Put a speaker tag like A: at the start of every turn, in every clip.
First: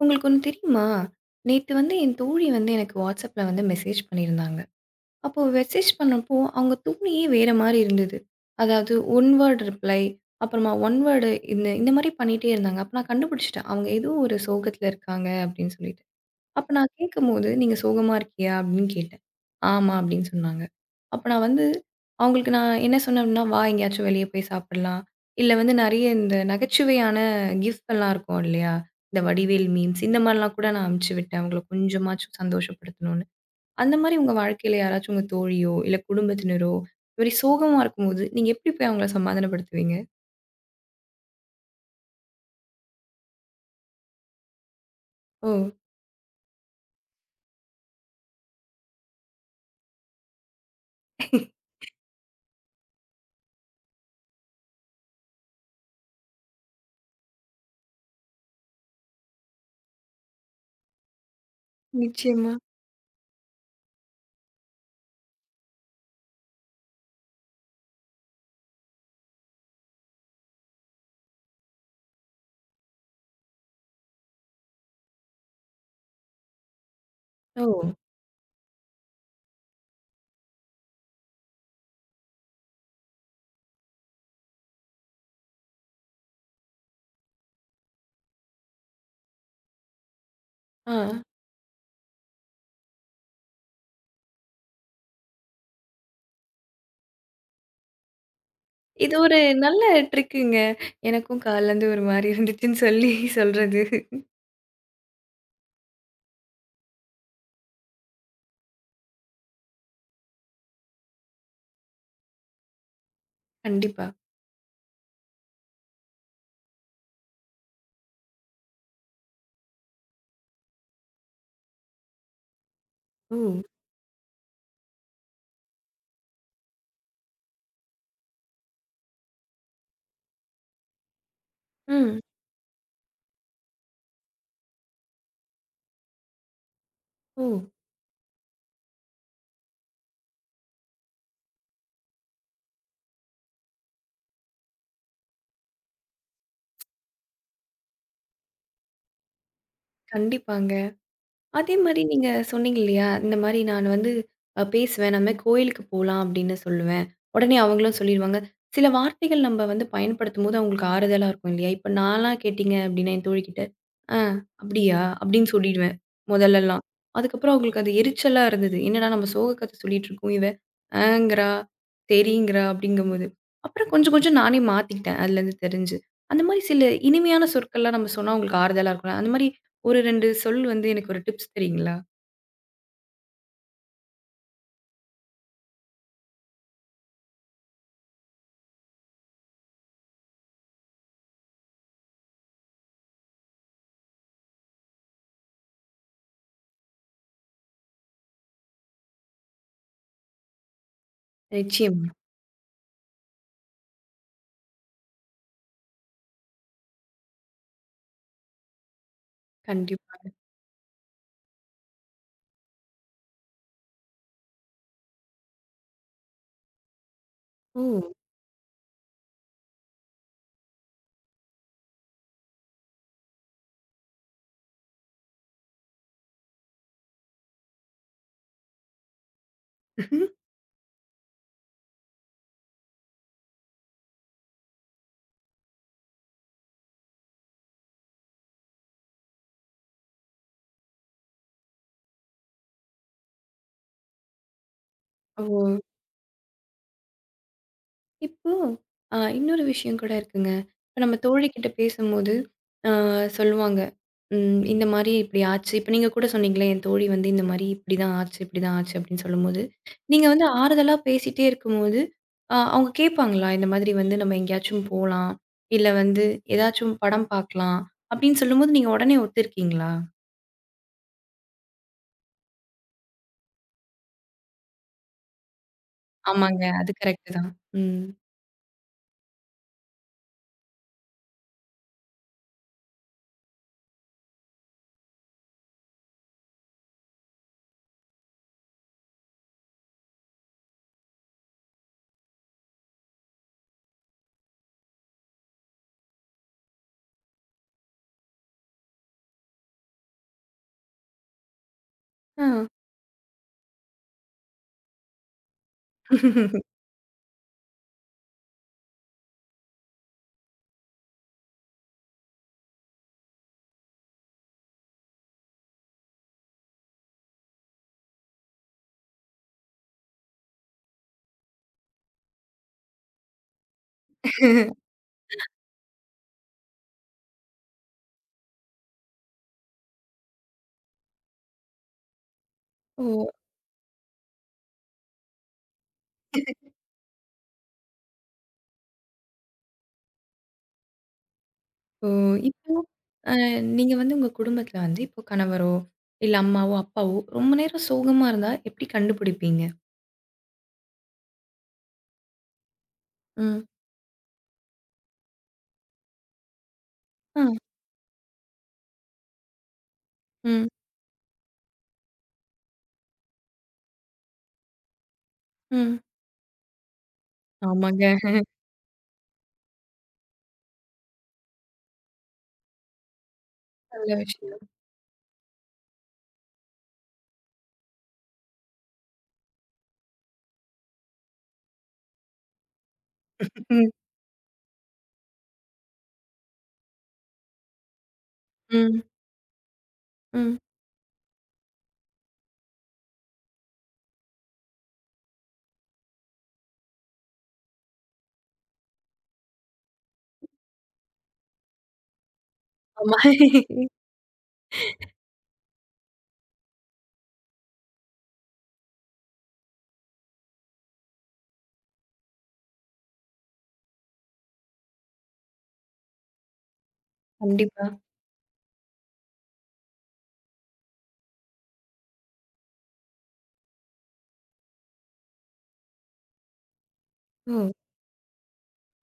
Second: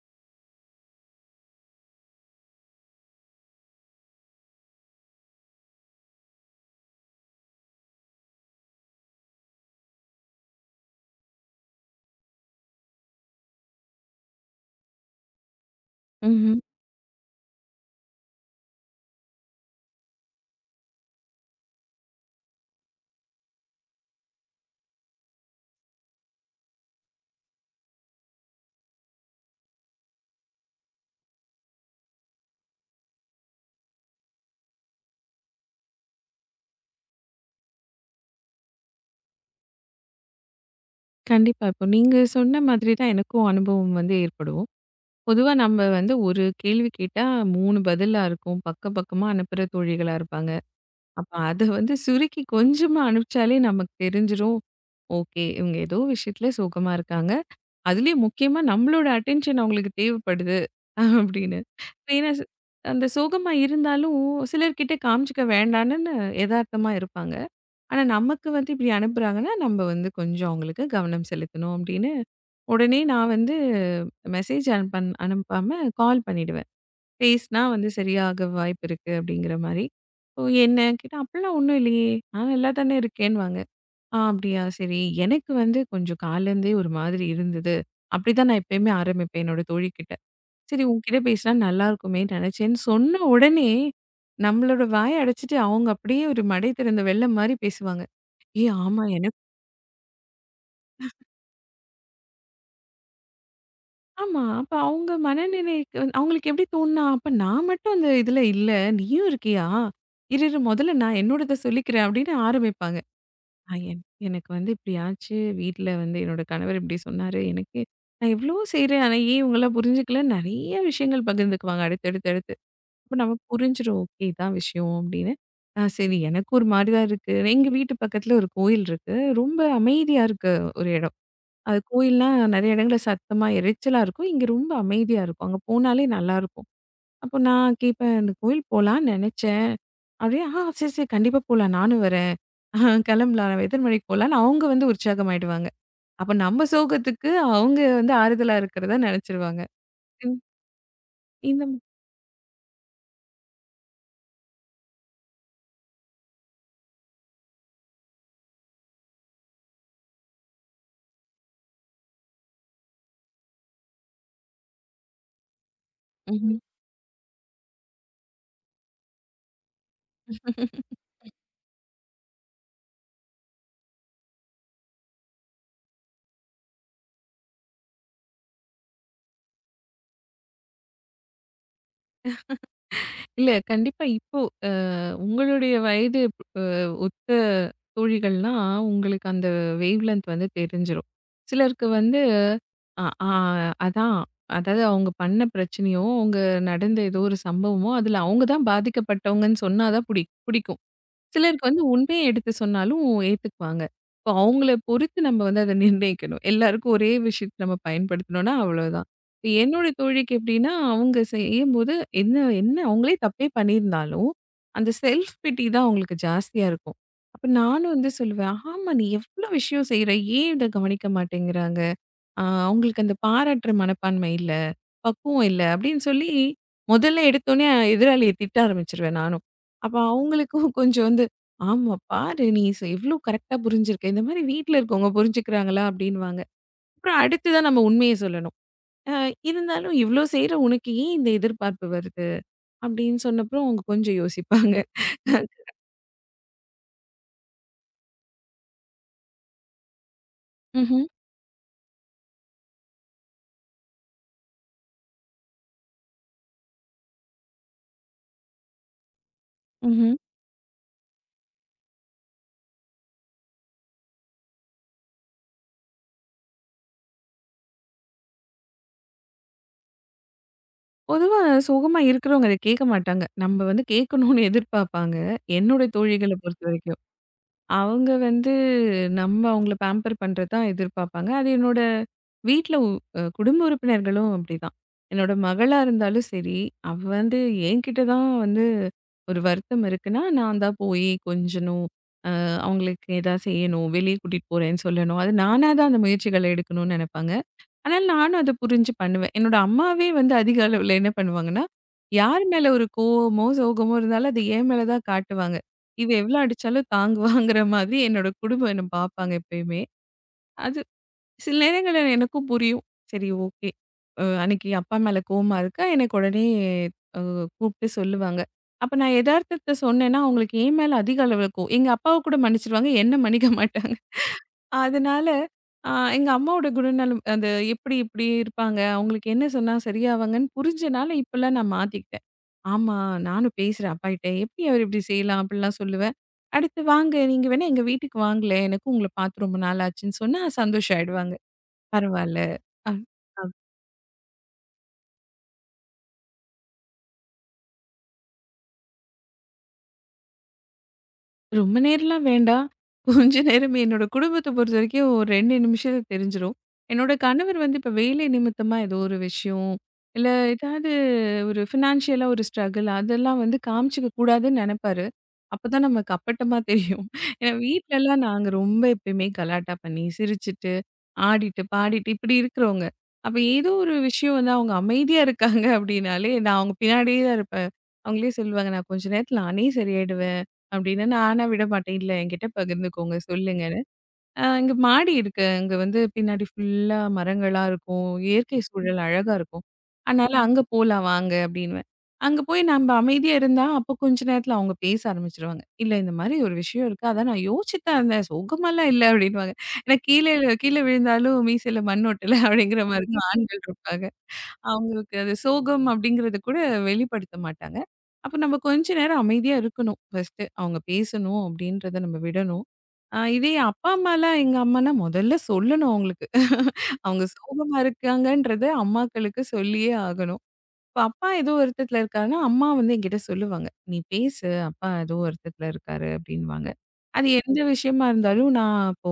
A: உங்களுக்கு ஒண்ணு தெரியுமா? நேத்து வந்து என் தோழி வந்து எனக்கு WhatsAppல வந்து மெசேஜ் பண்ணியிருந்தாங்க. அப்போ மெசேஜ் பண்ணப்போ, அவங்க தோணியே வேற மாரி இருந்தது. அதாவது ஒன் வேர்ட் ரிப்ளை, அப்புறமா ஒன் வேர்டு இந்த இந்த மாரி பண்ணிட்டே இருந்தாங்க. அப்ப நான் கண்டுபிடிச்சுட்டேன், அவங்க ஏதோ ஒரு சோகத்தில இருக்காங்க அப்படின்னு சொல்லி.
B: ம்ஹ்ம்.
A: அப்ப நான் கேட்கும்போது, "நீங்க சோகமா இருக்கியா?" அப்படின்னு கேட்டேன். "ஆமா" அப்படின்னு சொன்னாங்க. அப்ப நான் வந்து அவங்களுக்கு நான் என்ன சொன்னேன் அப்படின்னா, "வா எங்கேயாச்சும் வெளிய போய் சாப்பிடலாம்." இல்ல வந்து நெறைய இந்த நகைச்சுவையான கிஃப்ட் எல்லாம் இருக்கும் இல்லையா? இந்த வடிவேல் மீம்ஸ் இந்த மாரிலாம் கூட நான் அனுப்பிச்சு விட்டேன், அவங்கள கொஞ்சமாச்சும் சந்தோஷப்படுத்தணும்னு. அந்த மாரி உங்க வாழ்க்கையில யாராச்சும் உங்க தோழியோ, இல்ல குடும்பத்தினரோ இந்த மாரி சோகமா இருக்கும்போது, நீங்க எப்படி போய் அவங்கள சமாதானப்படுத்துவீங்க?
B: கண்டிப்பா. இப்போ நீங்க சொன்ன மாதிரி தான் எனக்கும் அனுபவம் வந்து ஏற்படும். பொதுவா
A: ஓ!
B: நம்ம வந்து ஒரு கேள்வி கேட்டா 3 பதிலா இருக்கும். பக்கம் பக்கமா அனுப்புற தோழிகளா இருப்பாங்க. அப்ப அத வந்து சுருக்கி கொஞ்சமா அனுப்பிச்சாலே நமக்கு தெரிஞ்சிரும். ஓகே. இவங்க ஏதோ விஷயத்துல சோகமா இருக்காங்க. அதுலயும் முக்கியமா நம்மளோட அட்டென்ஷன் அவங்களுக்கு தேவைப்படுது அப்படின்னு. ஏன்னா,
A: நிச்சயமா.
B: அந்த சோகமா இருந்தாலும் சிலர்கிட்ட காமிச்சுக்க வேண்டான்னு எதார்த்தமா இருப்பாங்க. ஆனா, நமக்கு வந்து இப்படி அனுப்புறாங்கன்னா, நம்ம வந்து கொஞ்சம் அவங்களுக்கு கவனம் செலுத்தணும் அப்படின்னு, உடனே நான் வந்து மெசேஜ் அனுப்பன் அனுப்பாம கால் பண்ணிடுவேன். பேசினா
A: ஓ!
B: வந்து சரியாக வாய்ப்பு இருக்கு அப்படிங்கிற மாரி. ஓ என்ன கேட்டா, "அப்படிலாம் ஒண்ணும் இல்லையே, நான் நல்லா தானே இருக்கேன்னுவாங்க." "ஆ அப்படியா? சரி. எனக்கு வந்து கொஞ்சம் காலைல இருந்தே ஒரு மாதிரி இருந்தது. அப்படிதான் நான் எப்பயுமே ஆரம்பிப்பேன் என்னோட தோழிக்கிட்ட." சரி
A: ஆ.
B: உன்கிட்ட பேசினா நல்லா இருக்குமேன்னு நினைச்சேன்னு சொன்ன உடனே, நம்மளோட வாய அடைச்சிட்டு அவங்க அப்படியே ஒரு மடை திறந்த வெள்ளம் மாரி பேசுவாங்க. ஏ ஆமா
A: இது
B: எனக்கு
A: ஒரு நல்ல ட்ரிக்குங்க. எனக்கும் கால்லருந்து ஒரு மாரி இருந்துச்சுன்னு சொல்லி சொல்றது.
B: ஆமா. அப்ப அவங்க மனநிலைக்கு வந்து அவங்களுக்கு எப்படி தோணுனா, அப்ப நான் மட்டும் அந்த இதுல இல்ல. நீயும் இருக்கியா? இரு இரு முதல்ல நான் என்னோடத சொல்லிக்கிறேன் அப்படின்னு ஆரம்பிப்பாங்க. அ என்
A: கண்டிப்பா.
B: எனக்கு வந்து இப்படி ஆச்சு. வீட்ல வந்து என்னோட கணவர் இப்படி சொன்னாரு. எனக்கு நான் எவ்வளவோ செய்றேன். ஆனா ஏன் இவங்கலாம் புரிஞ்சுக்கல? நெறைய விஷயங்கள் பகிர்ந்துக்குவாங்க அடுத்தடுத்து அடுத்து. அப்ப
A: ஓ!
B: நமக்கு புரிஞ்சிரும். ஓகே இதான் விஷயம் அப்படின்னு. ஆ சரி எனக்கு ஒரு மாரி தான் இருக்கு. எங்க வீட்டு பக்கத்துல ஒரு கோயில் இருக்கு. ரொம்ப அமைதியா இருக்க ஒரு இடம். அது
A: ம்.
B: கோயில்னா நெறைய இடங்கள்ல சத்தமா, எரைச்சலா இருக்கும். இங்க ரொம்ப அமைதியா இருக்கும். அங்க போனாலே நல்லாருக்கும். அப்போ
A: ஓ!
B: நான் கேட்பேன், "இந்த கோயில் போலான்னு நெனச்சேன்." அப்படியே, "ஆ சரி, சரி கண்டிப்பா போலாம். நானும் வரேன். கிளம்பலாம். நம்ம எத்தன மணிக்கு போலாம்ன்னு?" அவங்க வந்து உற்சாகமாயிடுவாங்க. அப்ப நம்ம சோகத்துக்கு அவங்க வந்து ஆறுதலா இருக்கிறதா நெனச்சுருவாங்க. இந்
A: கண்டிப்பாங்க.
B: இந்த
A: அதே மாரி நீங்க சொன்னீங்க இல்லையா? இந்த மாரி நான் வந்து பேசுவேன். நம்ம கோயிலுக்கு போலாம் அப்படின்னு சொல்லுவேன். உடனே அவங்களும் சொல்லிருவாங்க. சில வார்த்தைகள் நம்ம வந்து பயன்படுத்தும்போது அவங்களுக்கு ஆறுதலா இருக்கும் இல்லையா? இப்ப நான்லாம் கேட்டீங்க அப்படின்னா என் தோழிகிட்ட, "ஆ அப்படியா?" அப்படின்னு சொல்லிடுவேன்
B: ம்.
A: முதல்லலாம். அதுக்கப்புறம் அவங்களுக்கு அது எரிச்சலா இருந்தது. என்னடா நம்ம சோக கத சொல்லிட்டு இருக்கோம். இவ ஆங்கிறா, சரிங்கிறா அப்படிங்கும்போது. அப்புறம் கொஞ்சம் கொஞ்சம் நானே மாத்திக்கிட்டேன் அதுலேருந்து தெரிஞ்சு. அந்த மாரி சில இனிமையான சொற்கள்லாம் நம்ம சொன்னா அவங்களுக்கு ஆறுதலா இருக்கும்ல. அந்த மாரி ஒரு 2 சொல் வந்து எனக்கு ஒரு டிப்ஸ் தரீங்களா?
B: இல்ல கண்டிப்பா இப்போ அ உங்களுடைய வயது அ ஒத்த தோழிகள்னா, உங்களுக்கு அந்த வேவ் லென்த் வந்து தெரிஞ்சிரும். சிலருக்கு வந்து அ ஆ அதான். அதாவது அவங்க பண்ண பிரச்சனையோ, அவங்க நடந்த ஏதோ ஒரு சம்பவமோ, அதுல அவங்க தான் பாதிக்கப்பட்டவங்கன்னு சொன்னா தான் புடிக்கும். சிலருக்கு வந்து
A: நிச்சயமா.
B: உண்மையை எடுத்து சொன்னாலும் ஏத்துக்குவாங்க. இப்போ அவங்கள பொறுத்து நம்ம வந்து அத நிர்ணயிக்கணும். எல்லாருக்கும் ஒரே விஷயத்த நம்ம பயன்படுத்தினோம்னா அவ்வளோதான். இப்ப என்னோட
A: கண்டிப்பாங்க.
B: தோழிக்கு எப்படின்னா, அவங்க செய்யும்போது என்ன என்ன அவங்களே தப்பே பண்ணியிருந்தாலும், அந்த செல்ஃப் பிட்டி தான் அவங்களுக்கு ஜாஸ்தியா இருக்கும். அப்ப
A: ஓ!
B: நானும் வந்து சொல்லுவேன், "ஆமா நீ எவ்ளோ விஷயம் செய்ற. ஏன் இத கவனிக்க மாட்டேங்கிறாங்க?" அவங்களுக்கு அந்த பாராட்டுற மனப்பான்மை இல்ல. பக்குவம் இல்ல அப்படின்னு சொல்லி, முதல்ல எடுத்தோனே எதிராளிய திட்ட ஆரம்பிச்சுருவேன் நானும். அப்ப அவங்களுக்கும் கொஞ்சம் வந்து, "ஆமா பாரு நீ ஸ் எவ்ளோ கரெக்ட்டா புரிஞ்சிருக்க. இந்த மாரி வீட்ல இருக்கவங்க புரிஞ்சுக்கிறாங்களா?" அப்படின்னுவாங்க. அப்புறம் அடுத்து தான் நம்ம உண்மைய சொல்லணும். "அ இருந்தாலும் இவ்ளோ செய்ற உனக்கு ஏன் இந்த எதிர்பார்ப்பு வருது?" அப்படின்னு சொன்னப்புறம் அவங்க கொஞ்சம் யோசிப்பாங்க.
A: ஓ! இப்போ இன்னொரு விஷயம் கூட இருக்குங்க. இப்ப
B: ம்ஹ்ம்,
A: நம்ம தோழிகிட்ட பேசும்போது, அ சொல்லுவாங்க. ம் இந்த மாரி இப்படி ஆச்சு. இப்ப நீங்க கூட சொன்னீங்களே, என் தோழி வந்து இந்த மாரி இப்படிதான் ஆச்சு, இப்படிதான் ஆச்சு அப்படின்னு சொல்லும்போது,
B: ம்ஹ்ம்.
A: நீங்க வந்து ஆறுதலா பேசிட்டே இருக்கும்போது, அவங்க கேட்பாங்களா? இந்த மாதிரி வந்து நம்ம எங்கேயாச்சும் போலாம். இல்ல வந்து ஏதாச்சும் படம் பார்க்கலாம் அப்படின்னு சொல்லும்போது, நீங்க உடனே ஒத்துருக்கீங்களா?
B: பொதுவா சுகமா இருக்கிறவங்க அத கேட்க மாட்டாங்க. நம்ம வந்து கேட்கணும்னு எதிர்பார்ப்பாங்க. என்னோட தோழிகள
A: ஆமாங்க. அது
B: பொறுத்தவரைக்கும்.
A: கரெக்ட்டு தான். ம்.
B: அவங்க வந்து நம்ம அவங்கள பேம்பர் பண்றது தான் எதிர்பார்ப்பாங்க. அது என்னோட வீட்ல உ அ குடும்ப உறுப்பினர்களும் அப்படிதான். என்னோட மகளா இருந்தாலும் சரி, அவ வந்து என்கிட்ட தான் வந்து ஒரு வருத்தம் இருக்குன்னா, நான் தான் போய் கொஞ்சணும், அவங்களுக்கு ஏதாவது செய்யணும், வெளியே கூட்டிட்டு போறேன்னு சொல்லணும். அது நானா தான் அந்த முயற்சிகள எடுக்கணும்னு நெனைப்பாங்க. ஆனால் நானும் அத புரிஞ்சு பண்ணுவேன். என்னோட அம்மாவே வந்து அதிக அளவுல என்ன பண்ணுவாங்கன்னா, யார்
A: ஆ.
B: மேல ஒரு கோவமோ, சோகமோ இருந்தாலும் அது என் மேல தான் காட்டுவாங்க. இவ எவ்வளோ அடிச்சாலும் தாங்குவாங்கிற மாதிரி என்னோட குடும்பம் என்ன பார்ப்பாங்க எப்பயுமே. அது சில நேரங்கள்ல எனக்கும் புரியும். சரி ஓகே. அன்னைக்கு அப்பா மேல கோவமா இருக்கா, எனக்கு உடனே அ கூப்பிட்டு சொல்லுவாங்க. அப்ப நான் எதார்த்தத்த சொன்னேன்னா, அவங்களுக்கு என் மேல அதிக அளவுல கோவம். எங்க அப்பாவ கூட மன்னிச்சுருவாங்க, என்ன மன்னிக்க மாட்டாங்க. அதனால எங்க அம்மாவோட குணநலம் அந்த எப்படி இப்படி இருப்பாங்க, அவங்களுக்கு என்ன சொன்னா சரியாவாங்கன்னு புரிஞ்சனால இப்பலாம் நான் மாத்திக்கிட்டேன். ஆமா,
A: ஓ!
B: நானும் பேசுறேன் அப்பாகிட்ட. எப்படி அவர் இப்படி செய்யலாம் அப்படிலாம் சொல்லுவேன். அடுத்து வாங்க நீங்க வேணா எங்க வீட்டுக்கு வாங்களேன். எனக்கும் உங்கள பார்த்து ரொம்ப நாள் ஆச்சுன்னு சொன்னா சந்தோஷம் ஆயிடுவாங்க.
A: ஓ!
B: பரவால்ல.
A: இப்போ
B: அ.
A: அ நீங்க வந்து உங்க குடும்பத்தில வந்து இப்போ கணவரோ, இல்ல அம்மாவோ, அப்பாவோ ரொம்ப நேரம் சோகமா இருந்தா எப்படி கண்டுபிடிப்பீங்க?
B: ரொம்ப நேரம்லாம் வேண்டாம். கொஞ்ச
A: ம்.
B: நேரம் என்னோட குடும்பத்த பொறுத்தவரைக்கும் ஒரு 2 நிமிஷத்துல தெரிஞ்சிரும். என்னோட
A: ஆ,
B: கணவர் வந்து இப்ப வேலை நிமித்தமா ஏதோ ஒரு விஷயம், இல்ல
A: ம்,
B: ஏதாவது ஒரு ஃபினான்ஷியலா ஒரு ஸ்ட்ரகிள் அதெல்லாம் வந்து காமிச்சுக்க கூடாதுன்னு நெனைப்பாரு. அப்பதான்
A: ம்.
B: நமக்கு அப்பட்டமா தெரியும். ஏன்னா
A: ஆமாங்க.
B: வீட்லலாம் நாங்க ரொம்ப எப்பயுமே கலாட்டா பண்ணி, சிரிச்சுட்டு, ஆடிட்டு, பாடிட்டு இப்படி இருக்கிறவங்க. அப்ப ஏதோ ஒரு
A: நல்ல
B: விஷயம் வந்து
A: விஷயம்.
B: அவங்க அமைதியா இருக்காங்க அப்படின்னாலே நான் அவங்க பின்னாடியே தான் இருப்பேன். அவங்களே சொல்லுவாங்க, "நான் கொஞ்ச நேரத்துல நானே சரியாயிடுவேன்." அப்படின்னு நானா விட மாட்டேன். "இல்ல என்கிட்ட பகிர்ந்துக்கோங்க, சொல்லுங்கன்னு."
A: ம்,
B: இங்க மாடி இருக்கு. அங்க வந்து பின்னாடி ஃபுல்லா மரங்களா இருக்கும். இயற்கை சூழல்
A: ம்,
B: அழகா இருக்கும். அதனால
A: ம்.
B: "அங்க போலாம் வாங்க" அப்படின்னுவேன். அங்க போய் நம்ப அமைதியா இருந்தா, அப்போ கொஞ்ச நேரத்துல அவங்க பேச ஆரம்பிச்சுருவாங்க. "இல்ல இந்த மாரி ஒரு விஷயம் இருக்கு. அதான் நான் யோசிச்சுட்டு தான் இருந்தேன். சுகமாலாம் இல்ல" அப்படின்னுவாங்க. ஏன்னா கீழேல கீழ விழுந்தாலும் மீசையில மண் ஒட்டல அப்படிங்கிற மாரி
A: ஆமா.
B: தான் ஆண்கள் இருப்பாங்க. அவங்களுக்கு அது சோகம் அப்படிங்கிறத கூட வெளிப்படுத்த மாட்டாங்க. அப்ப நம்ம கொஞ்ச நேரம் அமைதியா இருக்கணும் ஃபர்ஸ்ட்டு. அவங்க பேசணும் அப்படின்றத நம்ம விடணும். இதே அப்பா, அம்மாலாம் எங்க அம்மாலாம் முதல்ல சொல்லணும் அவங்களுக்கு. அவங்க சோகமா
A: கண்டிப்பா.
B: இருக்காங்கன்றத அம்மாக்களுக்கு சொல்லியே ஆகணும். இப்ப அப்பா ஏதோ வருத்தத்துல இருக்காருன்னா, அம்மா வந்து என்கிட்ட சொல்லுவாங்க. "நீ பேசு அப்பா ஏதோ வருத்தத்துல இருக்காரு" அப்படின்னுவாங்க. அது எந்த
A: ஓ!
B: விஷயமா இருந்தாலும் நான் அப்போ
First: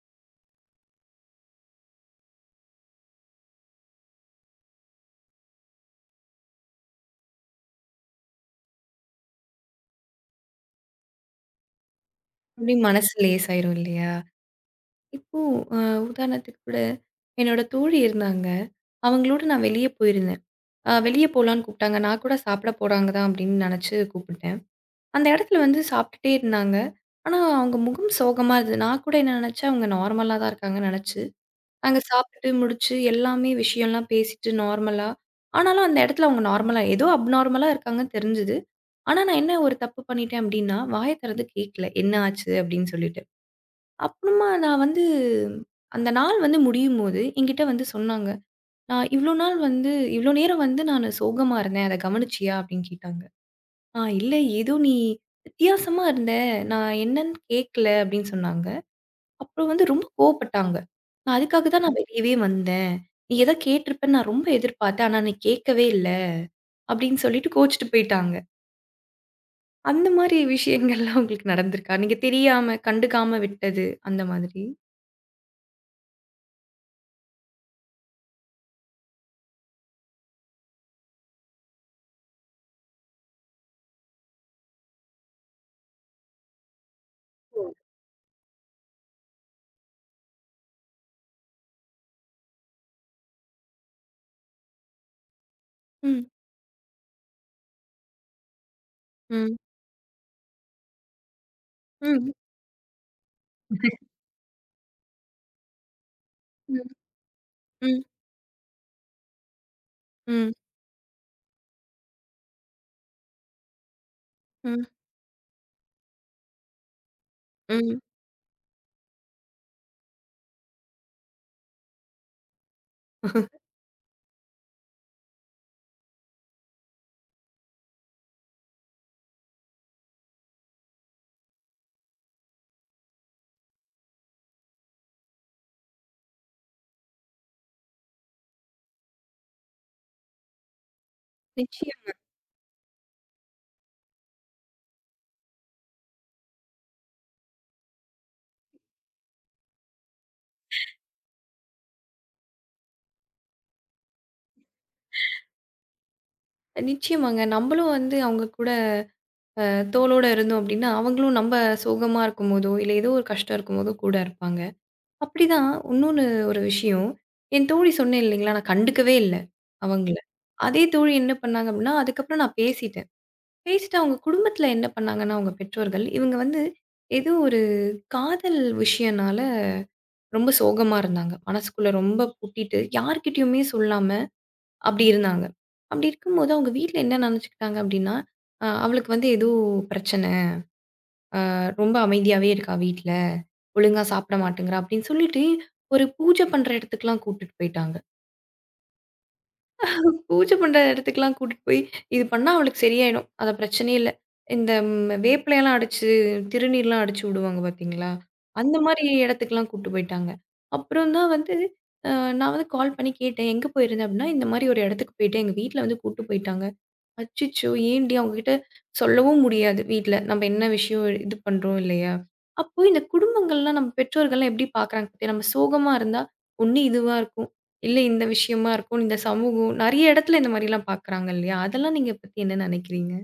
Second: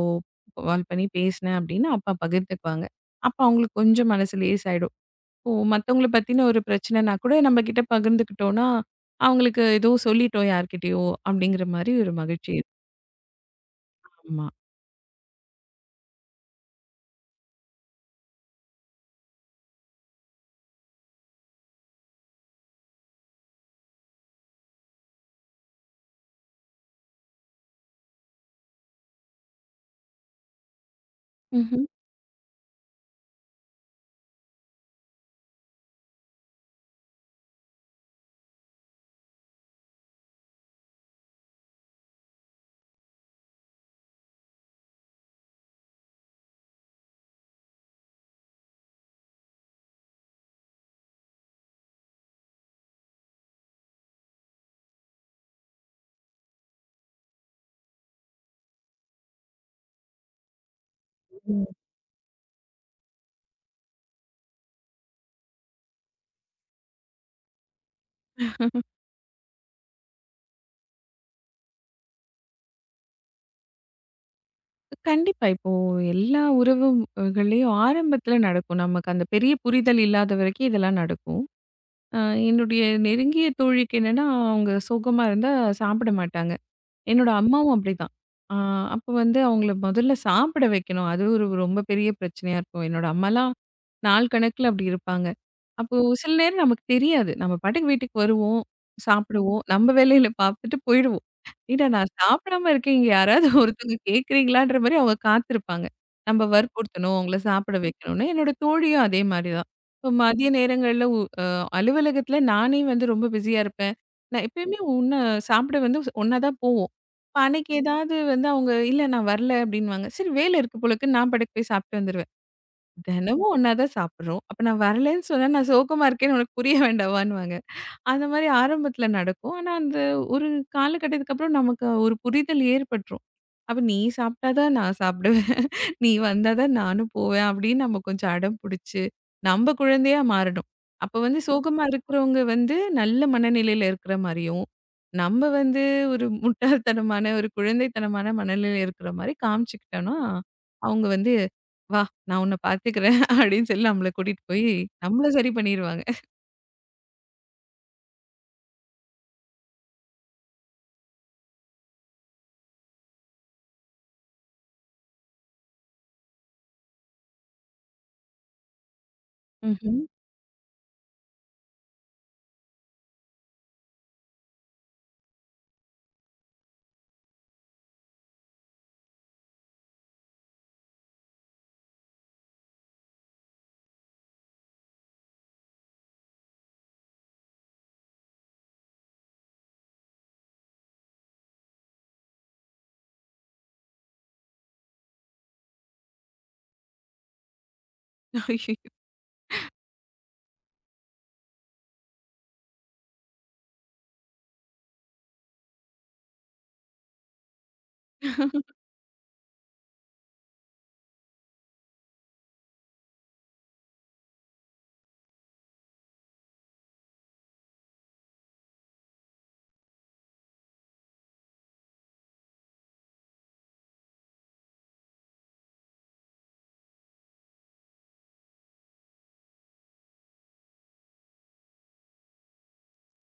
B: கால் பண்ணி பேசினேன் அப்படின்னா, அப்பா பகிர்ந்துக்குவாங்க. அப்ப அவங்களுக்கு கொஞ்சம் மனசு லேசாயிடும். ஓ! மத்தவங்கள பத்தின ஒரு பிரச்சனைனா கூட நம்ம கிட்ட பகிர்ந்துக்கிட்டோம்னா, அவங்களுக்கு ஏதோ சொல்லிட்டோம் யார்கிட்டயோ அப்படிங்கிற மாரி ஒரு மகிழ்ச்சி இருக்கும்.
A: அப்படியே மனசு லேசாயிரும் இல்லையா?
B: ஆமா.
A: இப்போ அ உதாரணத்துக்கு கூட என்னோட தோழி இருந்தாங்க. அவங்களோட நான் வெளிய போயிருந்தேன். வெளிய போலான்னு கூப்பிட்டாங்க. நான் கூட சாப்பிட போறாங்க தான் அப்படின்னு நினச்சு கூப்பிட்டேன். அந்த இடத்துல வந்து சாப்பிட்டுட்டே இருந்தாங்க. ஆனா, அவங்க முகம் சோகமா இருந்தது. நான் கூட என்ன நினைச்சேன், அவங்க நார்மலா தான் இருக்காங்கன்னு நினைச்சு,
B: ம்ஹ்ம்.
A: நாங்க சாப்பிட்டு முடிச்சு எல்லாமே விஷயம்லாம் பேசிட்டு நார்மலா. ஆனாலும் அந்த இடத்துல அவங்க நார்மலா ஏதோ அப்நார்மலா இருக்காங்கன்னு தெரிஞ்சது. ஆனா, நான் என்ன ஒரு தப்பு பண்ணிட்டேன் அப்டின்னா, வாய திறந்து கேட்கல. "என்ன ஆச்சு?" அப்டின்னு சொல்லிட்டு. அப்புறமா நான் வந்து அந்த நாள் வந்து முடியும்போது என்கிட்ட வந்து சொன்னாங்க. "நான் இவ்ளோ நாள் வந்து இவ்ளோ நேரம் வந்து நானு சோகமா இருந்தேன். அத கவனிச்சியா?" அப்டின்னு கேட்டாங்க. ஆ இல்ல ஏதோ நீ வித்தியாசமா இருந்த. நான் என்னன்னு கேட்கல அப்படின்னு சொன்னாங்க. அப்புறம் வந்து ரொம்ப கோவப்பட்டாங்க. நான் அதுக்காக தான் நான் வெளியவே வந்தேன். நீ ஏதோ கேட்டிருப்பன்னு நான் ரொம்ப எதிர்பார்த்தேன். ஆனா நீ கேட்கவே இல்ல அப்படின்னு சொல்லிட்டு கோவிச்சுட்டு போயிட்டாங்க. அந்த மாரி விஷயங்கள்லாம் உங்களுக்கு நடந்திருக்கா? நீங்க தெரியாம, கண்டுக்காம விட்டது அந்த மாதிரி?
B: கண்டிப்பா. இப்போ எல்லா உறவுகள்லயும் ஆரம்பத்துல நடக்கும். நமக்கு அந்த பெரிய புரிதல் இல்லாத வரைக்கும் இதெல்லாம் நடக்கும். அ என்னுடைய நெருங்கிய தோழிக்கு என்னன்னா, அவங்க சோகமா இருந்தா சாப்பிட மாட்டாங்க. என்னோட அம்மாவும் அப்படிதான். ஆ அப்போ வந்து அவங்கள முதல்ல சாப்பிட வைக்கணும். அது ஒரு ரொம்ப பெரிய பிரச்சனையா இருக்கும். என்னோட அம்மாலாம் நாள் கணக்குல அப்படி இருப்பாங்க. அப்போ
A: ம்,
B: சில நேரம் நமக்கு தெரியாது. நம்ம பாட்டுக்கு வீட்டுக்கு வருவோம்,
A: ம்,
B: சாப்பிடுவோம், நம்ம வேலையில பார்த்துட்டு போயிடுவோம். ஏன்டா நான்
A: ம்,
B: சாப்பிடாம இருக்கேன், இங்க யாராவது ஒருத்தவங்க கேட்குறீங்களான்ற மாரி அவங்க காத்திருப்பாங்க. நம்ம
A: ம்,
B: வற்புறுத்தணும், அவங்கள சாப்பிட
A: ம்,
B: வைக்கணும்னு. என்னோட தோழியும் அதே மாரி தான். இப்போ மதிய
A: ம்,
B: நேரங்கள்ல உ அ அலுவலகத்தில நானே வந்து ரொம்ப பிஸியா இருப்பேன். நான் எப்பயுமே
A: ம்,
B: உன்ன சாப்பிட வந்து ஒண்ணா தான் போவோம். இப்ப அன்னைக்கு
A: ம்.
B: ஏதாவது வந்து அவங்க இல்ல நான் வரல அப்படின்னுவாங்க. சரி வேலை இருக்கு போல இருக்குன்னு நான் பாட்டுக்கு போய் சாப்பிட்டு வந்துருவேன். தினமும் ஒண்ணா தான் சாப்பிடுறோம். அப்ப நான் வரலன்னு சொன்னா நான் சோகமா இருக்கேன்னு உனக்கு புரிய வேண்டாவான்னுவாங்க. அந்த மாதிரி ஆரம்பத்துல நடக்கும். ஆனா அந்த ஒரு காலகட்டத்துக்கு அப்புறம் நமக்கு ஒரு புரிதல் ஏற்பட்டுரும். அப்ப நீ சாப்பிட்டா தான் நான் சாப்பிடுவேன். நீ வந்தா தான் நானும் போவேன் அப்படின்னு நம்ம கொஞ்சம் அடம் புடிச்சு, நம்ம குழந்தையா மாறணும். அப்ப வந்து சோகமா
A: நிச்சயம்
B: இருக்கிறவங்க வந்து நல்ல மனநிலையில இருக்கிற மாரியும், நம்ம வந்து ஒரு முட்டாள்தனமான, ஒரு குழந்தைத்தனமான மனநிலையில இருக்கிற மாரி காமிச்சுக்கிட்டோம்னா, அவங்க வந்து, "வா! நான் உன்ன பார்த்துக்கிறேன்" அப்படின்னு சொல்லி நம்மள கூட்டிட்டு போய் நம்மள சரி பண்ணிருவாங்க.
A: நிச்சயமாங்க. நம்மளும் வந்து அவங்க கூட தோளோட இருந்தோம் அப்படின்னா, அவங்களும் நம்ம சோகமா இருக்கும்போதோ, இல்ல ஏதோ ஒரு கஷ்டம் இருக்கும்போதோ கூட இருப்பாங்க. அப்படிதான் இன்னொன்னு ஒரு விஷயம். என் தோழி சொன்னேன் இல்லைங்களா, நான் கண்டுக்கவே இல்ல
B: ம்ஹ்ம்.
A: அவங்கள. அதே தோழி என்ன பண்ணாங்க அப்படின்னா, அதுக்கப்புறம் நான் பேசிட்டேன். பேசிட்டு அவங்க குடும்பத்துல என்ன பண்ணாங்கன்னா, அவங்க பெற்றோர்கள், இவங்க வந்து ஏதோ ஒரு காதல் விஷயம்னால ரொம்ப சோகமா இருந்தாங்க. மனசுக்குள்ள ரொம்ப பூட்டிட்டு யார்கிட்டயுமே சொல்லாம அப்படி இருந்தாங்க. அப்படி இருக்கும்போது அவங்க வீட்ல என்ன நினைச்சுக்கிட்டாங்க அப்படின்னா, அவளுக்கு வந்து ஏதோ பிரச்சனை. ரொம்ப அமைதியாவே இருக்கா வீட்ல. ஒழுங்கா சாப்பிட மாட்டேங்கிறா அப்படின்னு சொல்லிட்டு, ஒரு பூஜை பண்ற இடத்துக்குலாம் கூட்டிட்டு போயிட்டாங்க.
B: ஐயய்யோ!
A: பூஜை பண்ற இடத்துக்குலாம் கூட்டிட்டு போய், இது பண்ணா அவளுக்கு சரியாயிடும். அது பிரச்சனையே இல்ல. இந்த ம் வேப்பிலையெல்லாம் அடிச்சு, திருநீர்லாம் அடிச்சு விடுவாங்க பார்த்தீங்களா? அந்த மாரி இடத்துக்குலாம் கூட்டு போயிட்டாங்க. அப்புறம் தான் வந்து அ நான் வந்து கால் பண்ணி கேட்டேன். எங்க போயிருந்த? அப்படின்னா, இந்த மாரி ஒரு இடத்துக்கு போயிட்டேன். எங்க வீட்ல வந்து கூட்டு போயிட்டாங்க. அச்சச்சோ! ஏன்டி? அவங்ககிட்ட சொல்லவும் முடியாது வீட்ல. நம்ம என்ன விஷயம் இது பண்றோம் இல்லையா? அப்போ இந்த குடும்பங்கள்லாம் நம்ம பெற்றோர்கள்லாம் எப்படி பார்க்குறாங்க பாத்தியா? நம்ம சோகமா இருந்தா, ஒண்ணு இதுவா இருக்கும். இல்ல இந்த விஷயமா இருக்கும். இந்த சமூகம் நெறைய இடத்துல இந்த மாரிலாம் பார்க்குறாங்க இல்லையா? அதெல்லாம் நீங்க பத்தி என்ன நினைக்கிறீங்க?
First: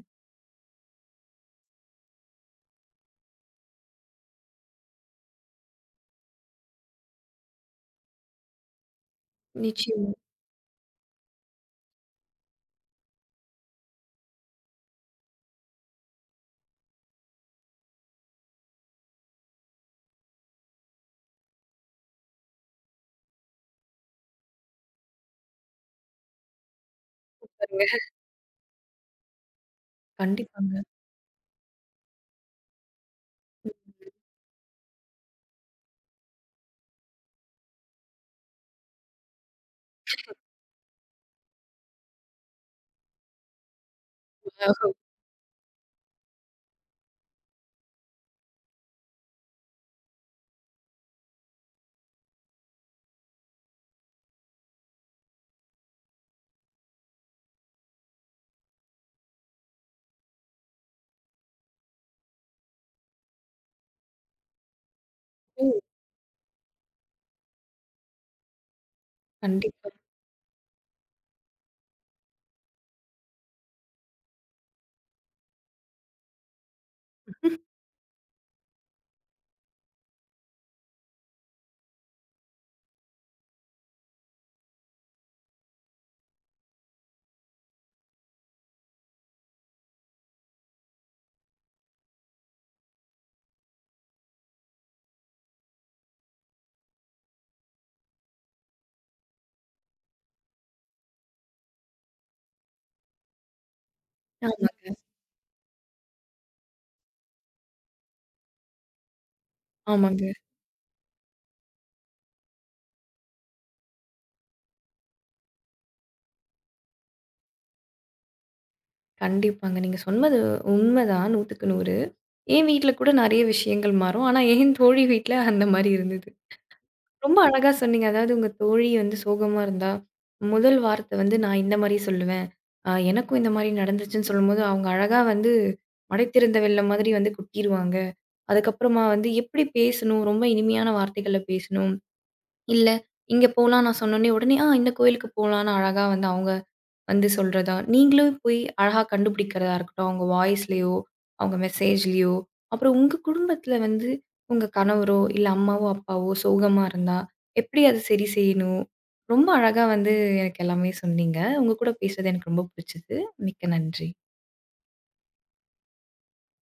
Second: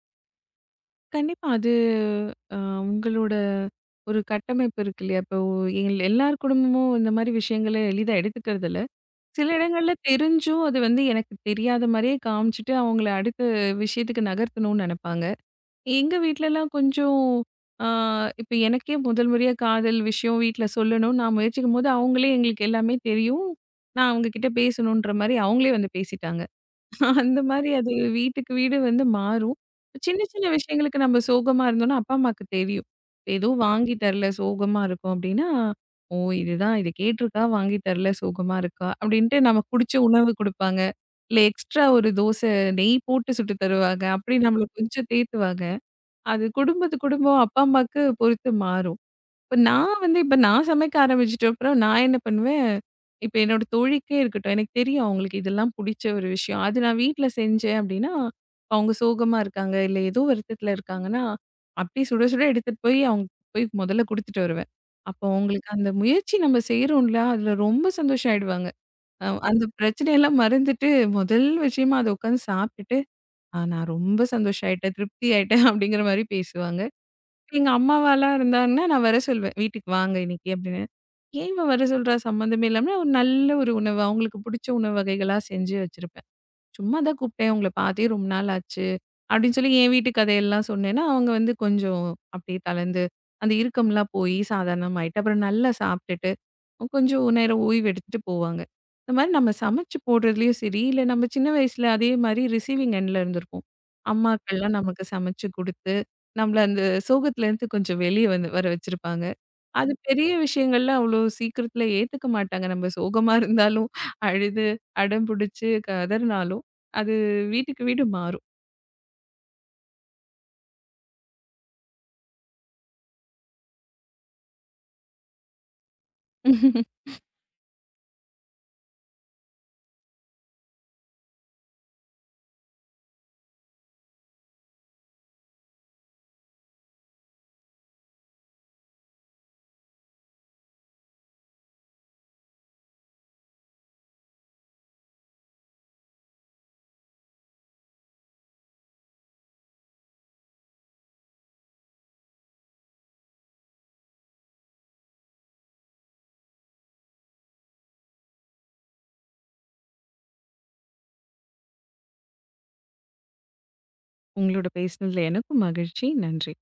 B: கண்டிப்பா. அது அ உங்களோட ஒரு கட்டமைப்பு இருக்கு இல்லையா? இப்போ எல்லார் குடும்பமும் இந்த மாரி விஷயங்கள எளிதா எடுத்துக்கிறதில்ல. சில இடங்கள்ல
A: நிச்சயமா
B: தெரிஞ்சும் அது வந்து எனக்கு தெரியாத மாரியே காமிச்சுட்டு, அவங்கள அடுத்த விஷயத்துக்கு நகர்த்தணும்னு நெனப்பாங்க. எங்க வீட்லலாம் கொஞ்சம் ஆ இப்ப எனக்கே முதல் முறையா காதல் விஷயம் வீட்ல சொல்லணும். நான் முயற்சிக்கும்போது, அவங்களே எங்களுக்கு எல்லாமே தெரியும். நான் அவங்க கிட்ட பேசணுன்ற மாரி அவங்களே வந்து பேசிட்டாங்க. அந்த மாரி அது
A: பாருங்க.
B: வீட்டுக்கு வீடு வந்து மாறும். சின்ன சின்ன
A: கண்டிப்பாங்க.
B: விஷயங்களுக்கு நம்ம சோகமா இருந்தோம்னா, அப்பா அம்மாக்கு தெரியும். ஏதோ வாங்கி தரல சோகமா இருக்கும் அப்டின்னா, "ஓ! இதுதான் இத கேட்டிருக்கா, வாங்கி தரல சோகமா இருக்கா" அப்டின்ட்டு நமக்கு புடிச்ச உணவு குடுப்பாங்க. இல்ல எக்ஸ்ட்ரா ஒரு தோசை நெய் போட்டு சுட்டு தருவாங்க. அப்டி நம்மள கொஞ்சம் தேத்துவாங்க. அது குடும்பத்து குடும்பம் அப்பா அம்மாக்கு பொறுத்து மாறும். இப்ப நான் வந்து இப்ப நான் சமைக்க ஆரம்பிச்சுட்ட அப்புறம் நான் என்ன பண்ணுவேன், இப்ப என்னோட தோழிக்கே இருக்கட்டும், எனக்கு தெரியும் அவங்களுக்கு இதெல்லாம் புடிச்ச ஒரு விஷயம். அது நான் வீட்ல செஞ்சேன் அப்டின்னா, அவங்க சோகமா இருக்காங்க, இல்ல ஏதோ வருத்தத்துல இருக்காங்கன்னா, அப்டியே சுட சுட எடுத்துட்டு போய் அவங்க போய் முதல்ல குடுத்துட்டு வருவேன். அப்போ அவங்களுக்கு
A: ம்.
B: அந்த முயற்சி நம்ம செய்றோம்ல, அதுல ரொம்ப சந்தோஷம் ஆயிடுவாங்க. அந்த
A: கண்டிப்பா.
B: பிரச்சனையெல்லாம் மறந்துட்டு முதல் விஷயமா அத உட்காந்து சாப்ட்டுட்டு, "ஆ நான் ரொம்ப சந்தோஷம் ஆயிட்டேன், திருப்தி ஆயிட்டேன்" அப்டிங்கிற மாரி பேசுவாங்க. எங்க அம்மாவாலாம் இருந்தாங்கன்னா, நான் வர சொல்வேன். "வீட்டுக்கு வாங்க இன்னைக்கு" அப்படின்னு. "ஏன் இவ வர சொல்றா சம்மந்தமே இல்லாம" ஒரு நல்ல ஒரு உணவு, அவங்களுக்கு பிடிச்ச உணவு வகைகளா செஞ்சு வச்சிருப்பேன். சும்மா தான் கூப்பிட்டேன். "உங்கள பார்த்தே ரொம்ப நாள் ஆச்சு" அப்படின்னு சொல்லி என் வீட்டு கதையெல்லாம் சொன்னேன்னா, அவங்க வந்து கொஞ்சம் அப்படியே தளர்ந்து, அந்த இறுக்கம்லாம் போய் சாதாரணமாயிட்டு, அப்புறம் நல்லா சாப்பிட்டுட்டு கொஞ்சம் நேரம் ஓய்வு எடுத்துட்டு போவாங்க. இந்த மாரி நம்ம சமைச்சு போடுறதுலயும் சரி, இல்ல நம்ம சின்ன வயசுல அதே மாரி ரிசீவிங் எண்ட்ல இருந்திருப்போம். அம்மாக்கள்லாம்
A: ஆமாங்க,
B: நமக்கு சமைச்சு குடுத்து, நம்மள அந்த சோகத்துலேருந்து கொஞ்சம் வெளிய வந்து வர வச்சிருப்பாங்க. அது பெரிய
A: ஆமாங்க.
B: விஷயங்கள்லாம் அவ்வளோ சீக்கிரத்துல ஏத்துக்க மாட்டாங்க. நம்ம சோகமா இருந்தாலும், அழுது, அடம் புடிச்சு கதறினாலும், அது வீட்டுக்கு வீடு மாறும்.
A: கண்டிப்பாங்க. நீங்க சொன்னது உண்மதான் 100க்கு 100. என் வீட்ல கூட நெறைய விஷயங்கள் மாறும். ஆனா என் தோழி வீட்ல அந்த மாரி இருந்தது. ரொம்ப அழகா சொன்னீங்க. அதாவது உங்க தோழி வந்து சோகமா இருந்தா, முதல் வார்த்தை வந்து நான் இந்த மாரி சொல்லுவேன். எனக்கும் இந்த மாரி நடந்துச்சுன்னு சொல்லும்போது, அவங்க அழகா வந்து மடை திறந்த வெள்ளம் மாதிரி வந்து கொட்டிருவாங்க. அதுக்கப்புறமா வந்து எப்படி பேசணும், ரொம்ப இனிமையான வார்த்தைகள்ல பேசணும். இல்ல இங்க போலாம் நான் சொன்னோனே, உடனே "ஆ இந்த கோயிலுக்கு போலாம்ன்னு" அழகா வந்து அவங்க வந்து சொல்றதா, நீங்களும் போய் அழகா கண்டுபிடிக்கிறதா இருக்கட்டும், அவங்க வாய்ஸ்லயோ, அவங்க மெசேஜ்லயோ, அப்புறம் உங்க குடும்பத்தில வந்து உங்க கணவரோ, இல்ல அம்மாவோ, அப்பாவோ சோகமா இருந்தா, எப்படி அத சரி செய்யணும்? ரொம்ப அழகா வந்து எனக்கு எல்லாமே சொன்னீங்க. உங்க கூட பேசுனது எனக்கு ரொம்ப பிடிச்சது. மிக்க நன்றி.
B: உங்களோட பேசினதுல எனக்கும் மகிழ்ச்சி. நன்றி.